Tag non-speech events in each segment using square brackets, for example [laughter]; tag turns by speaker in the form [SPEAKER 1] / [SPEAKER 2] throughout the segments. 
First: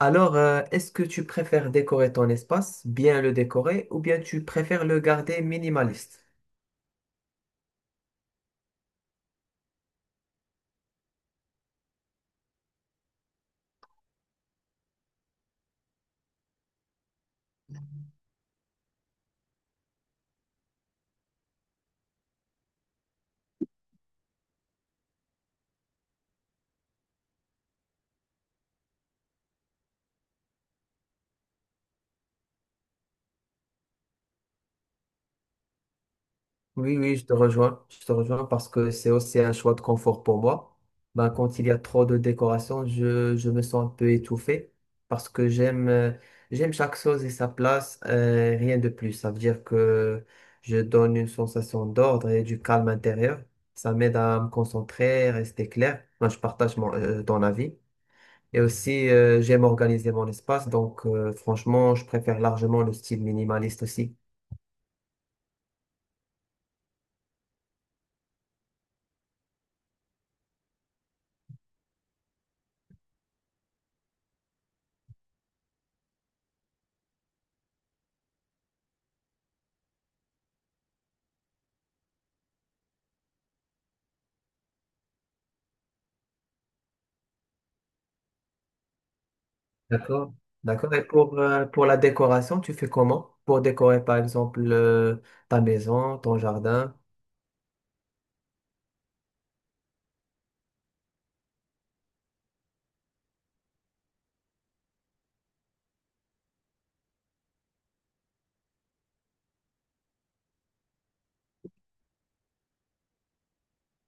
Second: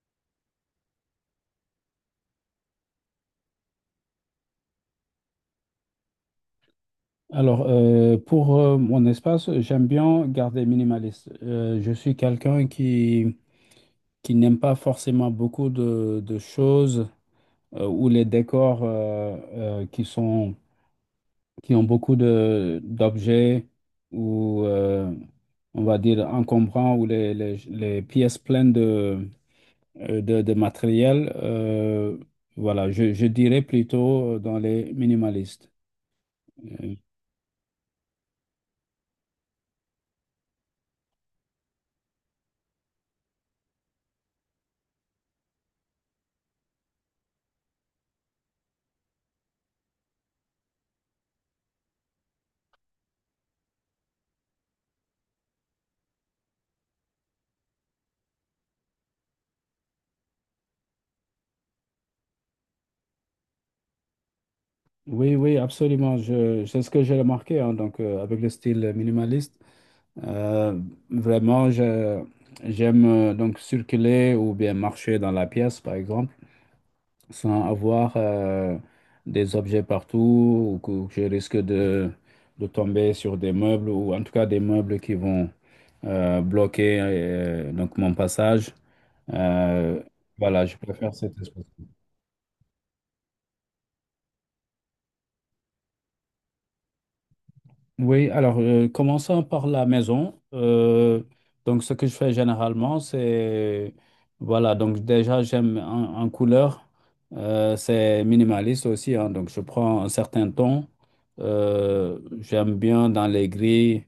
[SPEAKER 1] Est-ce que tu préfères décorer ton espace, bien le décorer, ou bien tu préfères le garder minimaliste?
[SPEAKER 2] Pour mon espace, j'aime bien garder minimaliste. Je suis quelqu'un qui n'aime pas forcément beaucoup de choses ou les décors qui ont beaucoup d'objets ou, on va dire, encombrants ou les pièces pleines de matériel. Voilà, je dirais plutôt dans les minimalistes. Euh,
[SPEAKER 1] Oui, oui, je te rejoins. Je te rejoins parce que c'est aussi un choix de confort pour moi. Ben, quand il y a trop de décoration, je me sens un peu étouffé parce que j'aime chaque chose et sa place, rien de plus. Ça veut dire que je donne une sensation d'ordre et du calme intérieur. Ça m'aide à me concentrer, rester clair. Moi, je partage ton avis. Et aussi, j'aime organiser mon espace, donc franchement, je préfère largement le style minimaliste aussi.
[SPEAKER 2] Oui, oui, absolument. Je, c'est ce que j'ai remarqué, hein, avec le style minimaliste. Euh, Vraiment, j'aime donc circuler ou bien marcher dans la pièce, par exemple, sans avoir des objets partout ou que je risque de tomber sur des meubles ou en tout cas des meubles qui vont bloquer donc mon passage. Euh,
[SPEAKER 1] D'accord.
[SPEAKER 2] voilà, je
[SPEAKER 1] D'accord. Et
[SPEAKER 2] préfère cette espace.
[SPEAKER 1] pour la décoration, tu fais comment? Pour décorer, par exemple, ta maison, ton jardin.
[SPEAKER 2] Oui, alors commençons par la maison. Donc ce que je fais généralement, c'est voilà, donc déjà j'aime en couleur, c'est minimaliste aussi, hein. Donc je prends un certain ton. J'aime bien dans les gris,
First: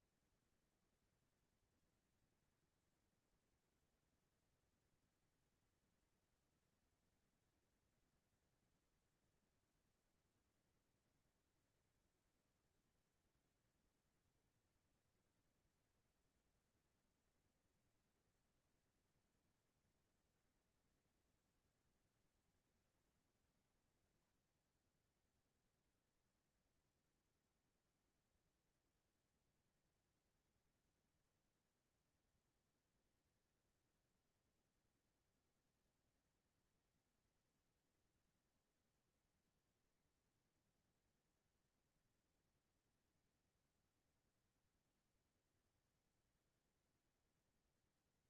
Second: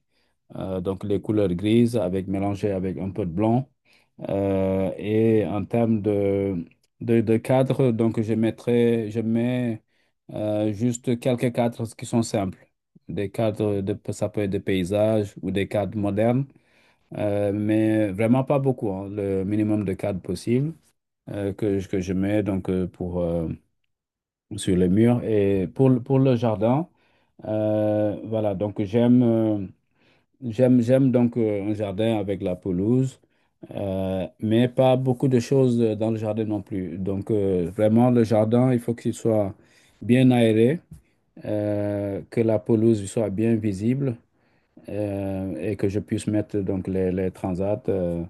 [SPEAKER 2] donc les couleurs grises avec mélangées avec un peu de blanc. Et en termes de cadres, donc je mettrai, je mets juste quelques cadres qui sont simples. Des cadres de, ça peut être de paysages ou des cadres modernes, mais vraiment pas beaucoup, hein, le minimum de cadres possible que je mets donc pour sur les murs et pour, pour le jardin. Voilà, donc j'aime j'aime donc un jardin avec la pelouse. Mais pas beaucoup de choses dans le jardin non plus. Donc, vraiment, le jardin, il faut qu'il soit bien aéré, que la pelouse soit bien visible et que je puisse mettre donc les transats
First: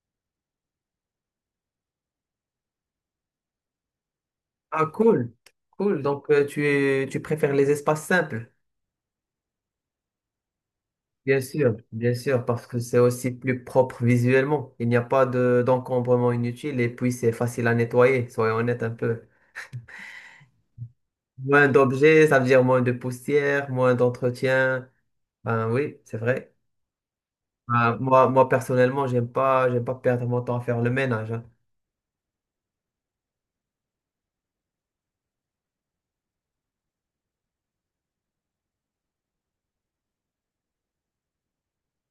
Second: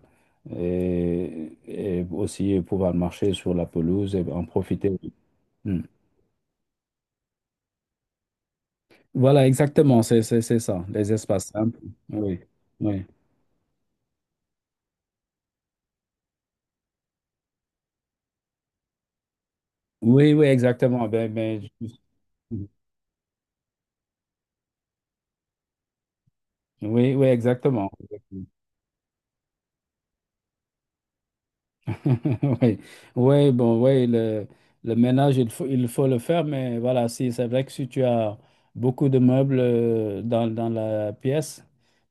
[SPEAKER 2] et aussi pouvoir marcher sur la pelouse et en
[SPEAKER 1] Ah,
[SPEAKER 2] profiter.
[SPEAKER 1] cool.
[SPEAKER 2] Hmm.
[SPEAKER 1] Cool. Donc, tu préfères les espaces simples.
[SPEAKER 2] Voilà, exactement, c'est ça, les espaces simples.
[SPEAKER 1] Bien
[SPEAKER 2] Oui,
[SPEAKER 1] sûr, parce que c'est
[SPEAKER 2] oui.
[SPEAKER 1] aussi plus propre visuellement. Il n'y a pas de d'encombrement inutile et puis c'est facile à nettoyer, soyons honnêtes un peu.
[SPEAKER 2] Oui, oui, exactement.
[SPEAKER 1] Moins d'objets, ça veut dire moins de poussière, moins d'entretien. Ben oui, c'est vrai.
[SPEAKER 2] Oui, oui, exactement.
[SPEAKER 1] Ben, moi personnellement, j'aime pas perdre mon temps à faire le ménage, hein.
[SPEAKER 2] [laughs] Oui, oui, bon, oui, le ménage, il faut le faire, mais voilà, si, c'est vrai que si tu as beaucoup de meubles dans la pièce,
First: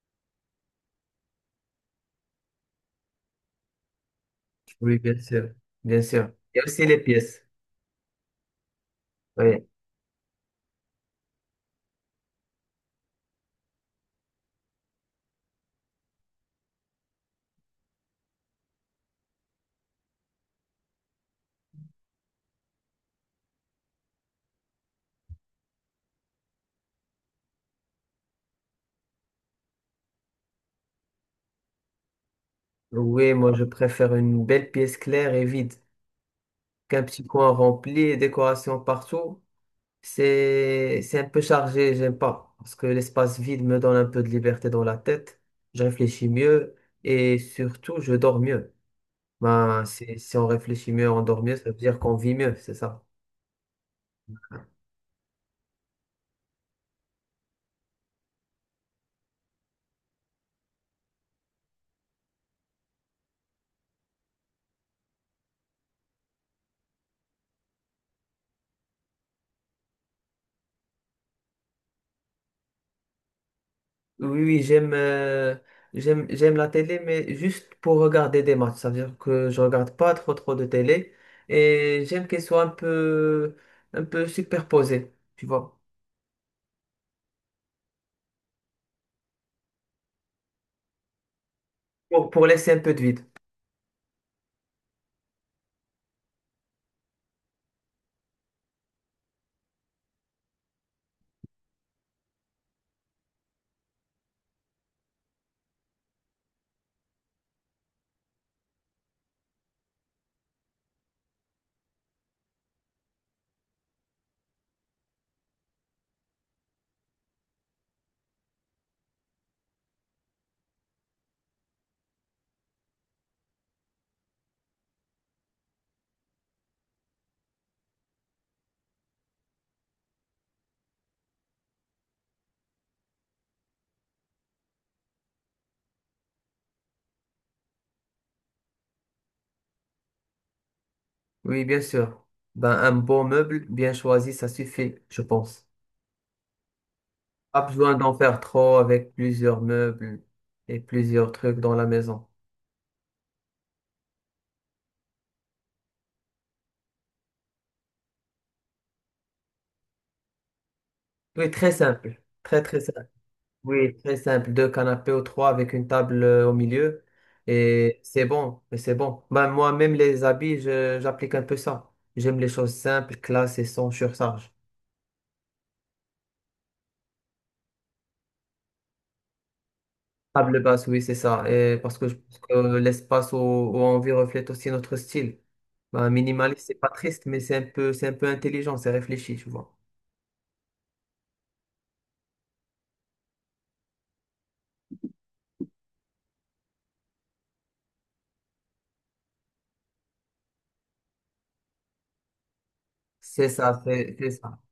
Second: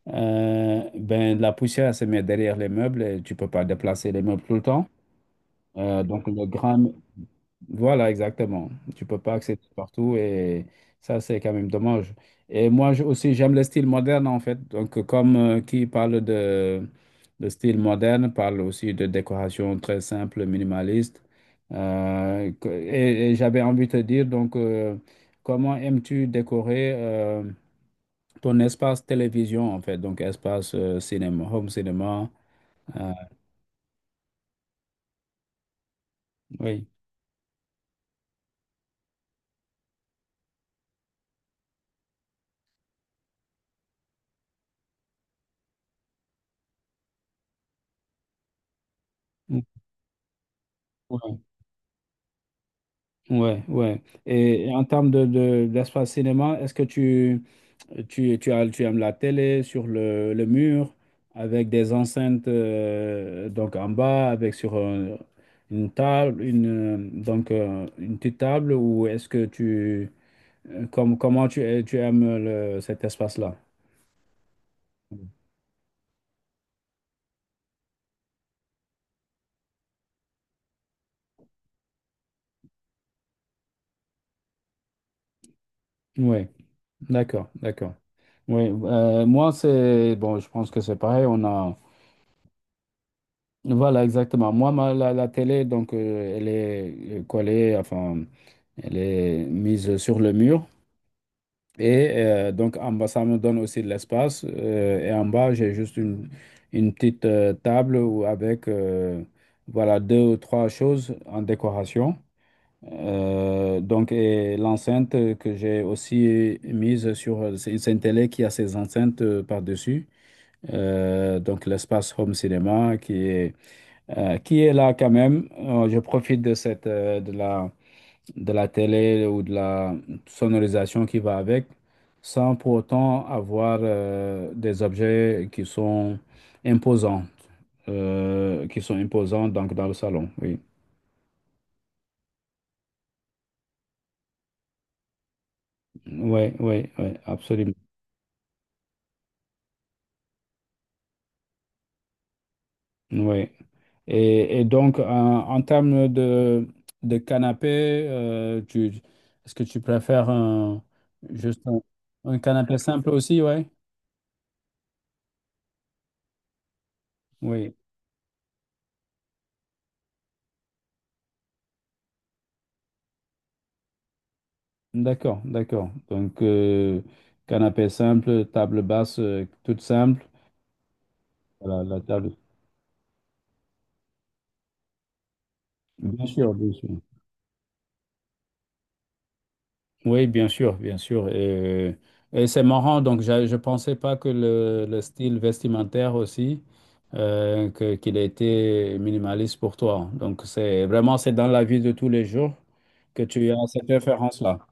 [SPEAKER 2] ben, la poussière se met derrière les meubles et tu peux pas déplacer les meubles tout le temps.
[SPEAKER 1] Oui, bien sûr, bien
[SPEAKER 2] Euh, donc,
[SPEAKER 1] sûr.
[SPEAKER 2] le
[SPEAKER 1] Et aussi
[SPEAKER 2] grand,
[SPEAKER 1] les pièces.
[SPEAKER 2] voilà, exactement. Tu peux pas accéder
[SPEAKER 1] Oui.
[SPEAKER 2] partout et ça, c'est quand même dommage. Et aussi, j'aime le style moderne en fait. Donc, comme qui parle de style moderne, parle aussi de décoration très simple, minimaliste. Et j'avais envie de te dire, donc, comment aimes-tu décorer ton espace télévision en fait? Donc, espace cinéma, home cinéma. euh,
[SPEAKER 1] Oui, moi je préfère une belle pièce claire et vide
[SPEAKER 2] oui.
[SPEAKER 1] qu'un petit coin rempli et décoration partout. C'est un peu chargé, j'aime pas, parce que l'espace vide me donne un peu de liberté dans la tête, je réfléchis mieux et surtout je dors mieux. Ben, si on réfléchit mieux, on
[SPEAKER 2] Ouais.
[SPEAKER 1] dort mieux, ça veut dire qu'on vit mieux, c'est ça.
[SPEAKER 2] Ouais, ouais. Et en termes d'espace cinéma, est-ce que tu aimes la télé sur le mur avec des enceintes donc en bas, avec sur une table, une petite table, ou est-ce que comment tu, tu aimes le, cet espace-là?
[SPEAKER 1] Oui, oui, j'aime la télé, mais juste pour regarder des matchs. Ça veut dire que je regarde pas trop trop de télé et j'aime qu'elle soit un peu superposée, tu vois,
[SPEAKER 2] Oui, d'accord, d'accord. Oui, moi c'est, bon, je pense que c'est pareil, on a.
[SPEAKER 1] pour laisser un peu de vide.
[SPEAKER 2] Voilà, exactement. Moi, la télé, donc, elle est collée, enfin, elle est mise sur le mur. Et donc, en bas, ça me donne aussi de l'espace. Et en bas, j'ai juste une petite table avec, voilà, deux ou trois choses en décoration. Donc, et l'enceinte que j'ai aussi mise sur, c'est une télé qui a ses enceintes par-dessus. Donc, l'espace home cinéma qui est là quand même. Je profite de cette, de la télé ou de la sonorisation qui va avec, sans pour autant avoir des objets qui sont imposants, donc dans le salon. Oui,
[SPEAKER 1] Oui, bien sûr. Ben, un bon meuble bien choisi, ça suffit, je pense.
[SPEAKER 2] oui, oui, oui,
[SPEAKER 1] Pas
[SPEAKER 2] absolument.
[SPEAKER 1] besoin d'en faire trop avec plusieurs meubles et plusieurs trucs dans la maison.
[SPEAKER 2] Oui. Et donc, en termes de canapé, est-ce que tu préfères
[SPEAKER 1] Oui,
[SPEAKER 2] juste
[SPEAKER 1] très
[SPEAKER 2] un,
[SPEAKER 1] simple,
[SPEAKER 2] un
[SPEAKER 1] très
[SPEAKER 2] canapé
[SPEAKER 1] très simple.
[SPEAKER 2] simple aussi, ouais?
[SPEAKER 1] Oui, très simple, deux canapés ou trois avec une table au milieu.
[SPEAKER 2] Oui.
[SPEAKER 1] Et c'est bon, et c'est bon. Ben, moi, même les habits, j'applique un peu ça. J'aime les choses simples, classe et sans surcharge.
[SPEAKER 2] D'accord, d'accord. Donc, canapé simple, table basse, toute simple.
[SPEAKER 1] Table basse, oui, c'est ça. Et
[SPEAKER 2] Voilà,
[SPEAKER 1] parce
[SPEAKER 2] la
[SPEAKER 1] que je
[SPEAKER 2] table.
[SPEAKER 1] pense que l'espace où on vit reflète aussi notre style. Ben,
[SPEAKER 2] Bien sûr,
[SPEAKER 1] minimaliste,
[SPEAKER 2] bien
[SPEAKER 1] c'est
[SPEAKER 2] sûr.
[SPEAKER 1] pas triste, mais c'est un peu intelligent, c'est réfléchi, tu vois.
[SPEAKER 2] Oui, bien sûr, bien sûr. Euh, et c'est marrant, donc je ne pensais pas que le style vestimentaire aussi, qu'il était minimaliste pour toi. Donc, c'est vraiment, c'est dans la vie de tous les jours que
[SPEAKER 1] C'est
[SPEAKER 2] tu as
[SPEAKER 1] ça,
[SPEAKER 2] cette
[SPEAKER 1] c'est ça.
[SPEAKER 2] référence-là.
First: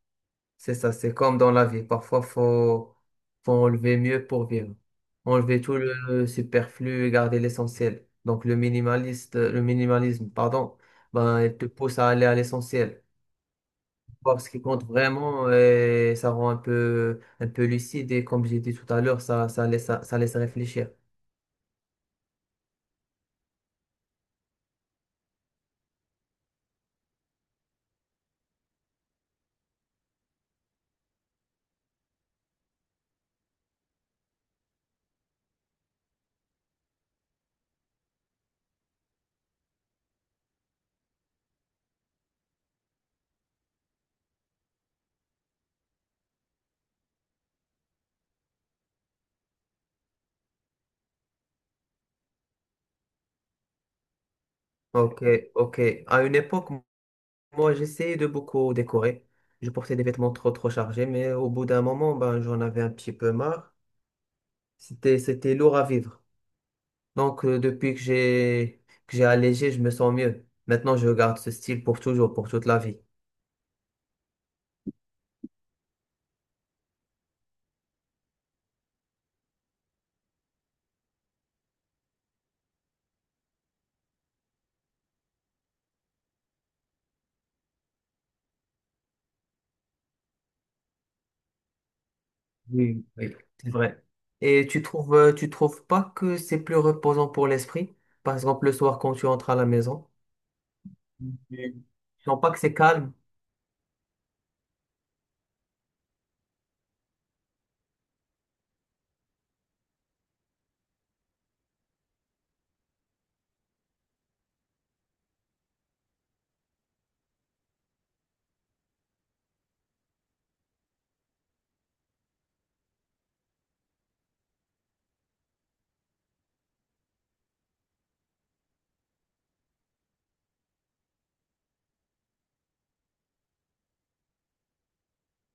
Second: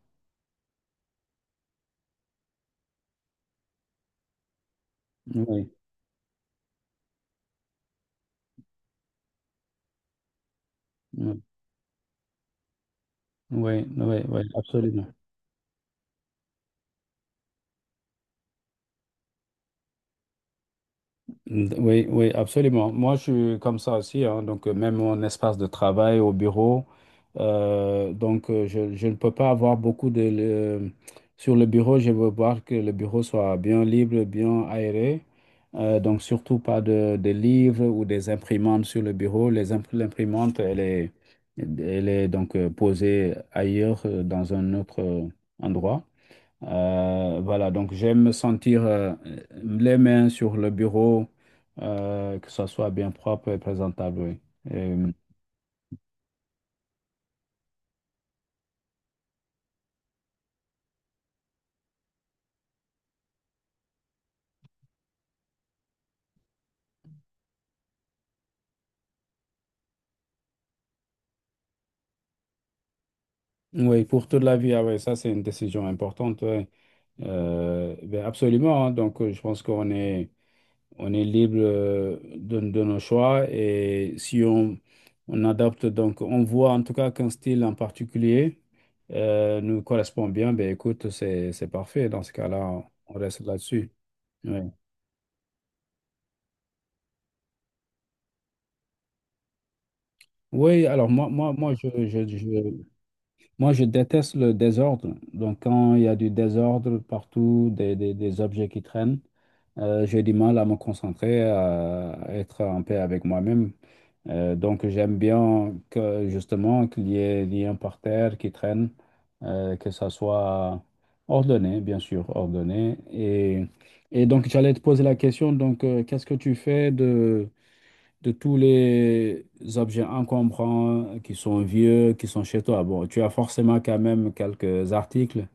[SPEAKER 1] C'est ça, c'est comme dans la vie. Parfois, faut enlever mieux pour vivre. Enlever
[SPEAKER 2] Oui,
[SPEAKER 1] tout le superflu et garder l'essentiel. Donc, le minimaliste, le minimalisme, pardon,
[SPEAKER 2] oui,
[SPEAKER 1] ben, il te pousse à aller à l'essentiel.
[SPEAKER 2] oui, oui, oui,
[SPEAKER 1] Voir ce qui compte
[SPEAKER 2] absolument.
[SPEAKER 1] vraiment et ça rend un peu lucide et comme j'ai dit tout à l'heure, ça laisse réfléchir.
[SPEAKER 2] Oui, oui, absolument. Moi, je suis comme ça aussi, hein. Donc même mon espace de travail au bureau, je ne peux pas avoir beaucoup de... Sur le bureau, je veux voir que le bureau soit bien libre, bien aéré. Donc surtout pas de livres ou des imprimantes sur le bureau. L'imprimante, elle est donc posée ailleurs, dans un autre endroit. Voilà, donc j'aime me sentir les mains sur le bureau, que ça soit bien propre et présentable, oui. Et,
[SPEAKER 1] Ok, ok. À une époque, moi, j'essayais de beaucoup décorer. Je portais des vêtements trop chargés, mais au bout d'un moment, ben, j'en avais un petit peu marre. C'était lourd à vivre. Donc, depuis que j'ai allégé, je me sens mieux. Maintenant, je garde ce style pour toujours, pour toute la vie.
[SPEAKER 2] oui, pour toute la vie, ah ouais, ça c'est une décision importante. Ouais. Ben absolument, hein. Donc je pense qu'on est, on est libre de nos choix et si on adopte, donc on voit en tout cas qu'un style en particulier nous correspond bien, ben écoute, c'est parfait. Dans ce cas-là,
[SPEAKER 1] Oui,
[SPEAKER 2] on
[SPEAKER 1] oui,
[SPEAKER 2] reste
[SPEAKER 1] c'est
[SPEAKER 2] là-dessus.
[SPEAKER 1] vrai. Et
[SPEAKER 2] Ouais.
[SPEAKER 1] tu trouves pas que c'est plus reposant pour l'esprit? Par exemple, le soir, quand tu entres à la maison,
[SPEAKER 2] Oui, alors moi,
[SPEAKER 1] oui, tu sens pas que c'est
[SPEAKER 2] je-
[SPEAKER 1] calme?
[SPEAKER 2] moi, je déteste le désordre. Donc, quand il y a du désordre partout, des objets qui traînent, j'ai du mal à me concentrer, à être en paix avec moi-même. Donc, j'aime bien que, justement, qu'il y ait des liens par terre qui traînent, que ça soit ordonné, bien sûr, ordonné. Et donc, j'allais te poser la question, donc, qu'est-ce que tu fais de tous les objets encombrants qui sont vieux, qui sont chez toi. Bon, tu as forcément quand même quelques articles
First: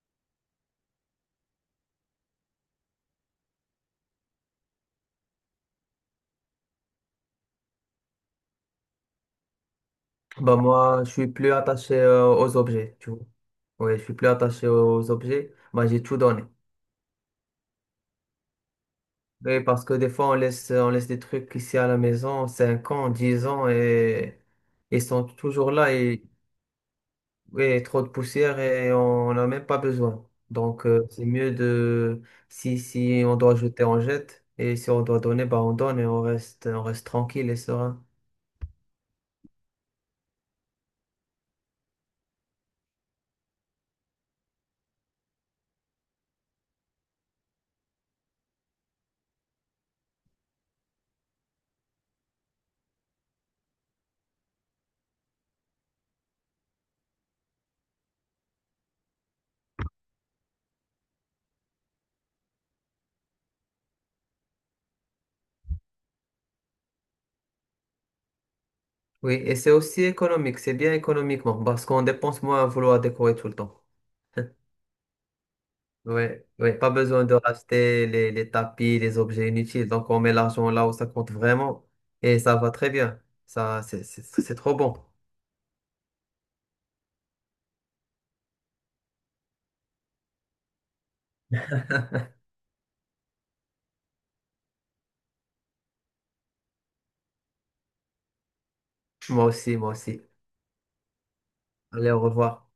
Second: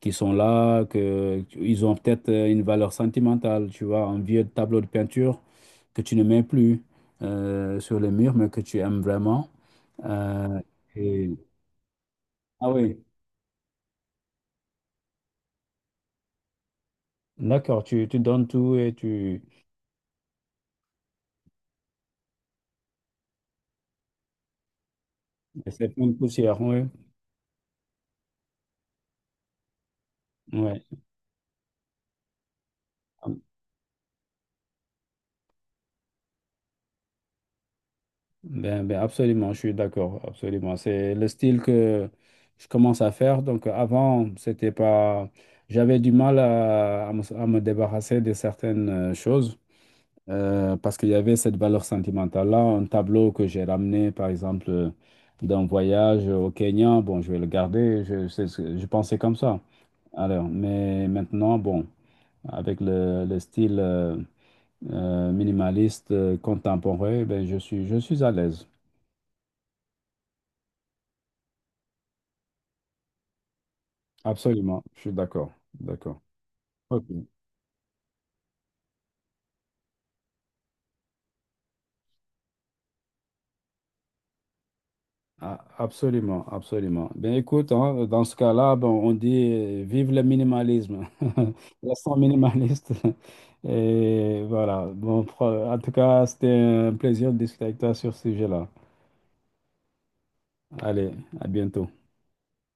[SPEAKER 2] qui sont là, ils ont peut-être une valeur sentimentale. Tu vois, un vieux tableau de peinture que tu ne mets plus sur les murs, mais que tu aimes vraiment.
[SPEAKER 1] Bah,
[SPEAKER 2] Euh,
[SPEAKER 1] moi, je suis
[SPEAKER 2] et-
[SPEAKER 1] plus attaché, aux
[SPEAKER 2] Ah
[SPEAKER 1] objets,
[SPEAKER 2] oui,
[SPEAKER 1] tu vois. Oui, je suis plus attaché aux objets. Bah, j'ai tout donné.
[SPEAKER 2] d'accord, tu donnes tout et tu...
[SPEAKER 1] Oui, parce que des fois, on laisse des trucs ici à la maison, 5 ans, 10 ans, et ils sont
[SPEAKER 2] Et
[SPEAKER 1] toujours
[SPEAKER 2] c'est
[SPEAKER 1] là.
[SPEAKER 2] plein de
[SPEAKER 1] Et
[SPEAKER 2] poussière, oui.
[SPEAKER 1] oui, trop de poussière et on n'en a même pas besoin.
[SPEAKER 2] Ouais.
[SPEAKER 1] Donc, c'est mieux de, si, si on doit jeter, on jette. Et si on doit donner, bah, on donne et on reste tranquille et serein.
[SPEAKER 2] Ben, ben absolument, je suis d'accord, absolument. C'est le style que je commence à faire. Donc avant, c'était pas, j'avais du mal à me débarrasser de certaines choses parce qu'il y avait cette valeur sentimentale-là. Un tableau que j'ai ramené, par exemple, d'un voyage au Kenya, bon, je vais le garder. Je, c'est ce que- Je pensais comme ça. Alors, mais maintenant, bon, avec le style minimaliste contemporain, ben, je suis à l'aise.
[SPEAKER 1] Oui, et c'est aussi économique, c'est bien économiquement parce qu'on dépense moins à vouloir décorer tout le temps.
[SPEAKER 2] Absolument, je suis d'accord, d'accord.
[SPEAKER 1] Oui, oui, pas
[SPEAKER 2] Ok.
[SPEAKER 1] besoin de racheter les tapis, les objets inutiles. Donc, on met l'argent là où ça compte vraiment et ça va très bien. Ça, c'est trop bon.
[SPEAKER 2] Ah, absolument, absolument. Ben écoute, hein, dans ce cas-là, ben, on dit vive le minimalisme. [laughs] Restons minimaliste. Et voilà. Bon, en tout cas, c'était un plaisir de discuter avec toi sur ce sujet-là.
[SPEAKER 1] Moi aussi, moi aussi.
[SPEAKER 2] Allez, à bientôt.
[SPEAKER 1] Allez, au revoir.